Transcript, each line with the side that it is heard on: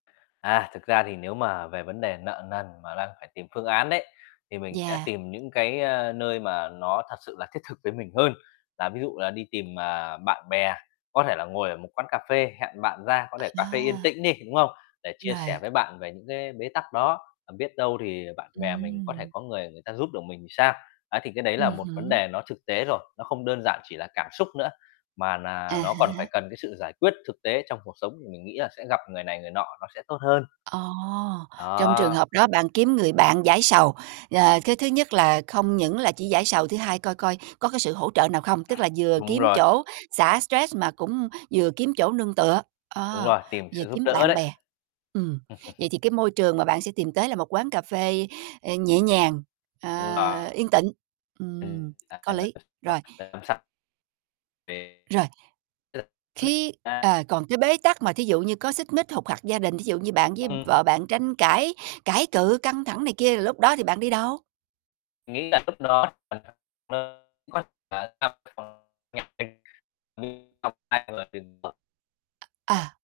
left: À, thực ra thì nếu mà về vấn đề nợ nần mà đang phải tìm phương án đấy, thì mình sẽ
right: Yeah.
left: tìm những cái, a, nơi mà nó thật sự là thiết thực với mình hơn. Là ví dụ là đi tìm, à, bạn bè, có thể là ngồi ở một quán cà phê, hẹn bạn ra, có thể cà phê yên
right: À.
left: tĩnh đi, đúng không? Để chia sẻ
right: Rồi.
left: với bạn về những cái bế tắc đó, à, biết đâu thì bạn bè mình có thể
right: Ừm.
left: có người người ta giúp được mình thì sao? Á, thì cái đấy là
right: Ừm
left: một vấn
right: hứm.
left: đề nó thực tế rồi, nó không đơn giản chỉ là cảm xúc nữa, mà
right: À
left: nà ló còn phải
right: há.
left: cần cái sự giải quyết thực tế trong cuộc sống thì mình nghĩ là sẽ gặp người này người nọ, nó sẽ tốt hơn.
right: Ồ, trong trường
left: Đó.
right: hợp đó bạn kiếm người bạn giải sầu, ờ, cái thứ nhất là không những là chỉ giải sầu, thứ hai coi coi có cái sự hỗ trợ nào không, tức là vừa
left: Đúng
right: kiếm
left: rồi.
right: chỗ xả stress mà cũng vừa kiếm chỗ nương tựa,
left: Đúng
right: ơ,
left: rồi, tìm
right: vừa
left: sự giúp
right: kiếm
left: đỡ
right: bạn
left: đấy.
right: bè. Ừm, vậy thì cái môi trường mà bạn sẽ tìm tới là một quán cà phê, ờ, nhẹ nhàng, ờ,
left: Đúng rồi.
right: yên tịnh, ừm, có lý, rồi.
left: [unintelligible] Về
right: Rồi. Khi
left: [unintelligible]
right: ờ, còn cái bế tắc mà thí dụ như có xích mích, hục hặc gia đình, thí dụ như bạn với
left: Ừm.
right: vợ bạn tranh cãi, cãi cự căng thẳng này kia thì lúc đó thì bạn đi đâu?
left: Nghĩ là lúc đó [unintelligible] tham [unintelligible] nhiệt tình [unintelligible] ai mà đừng. [unintelligible]
right: À.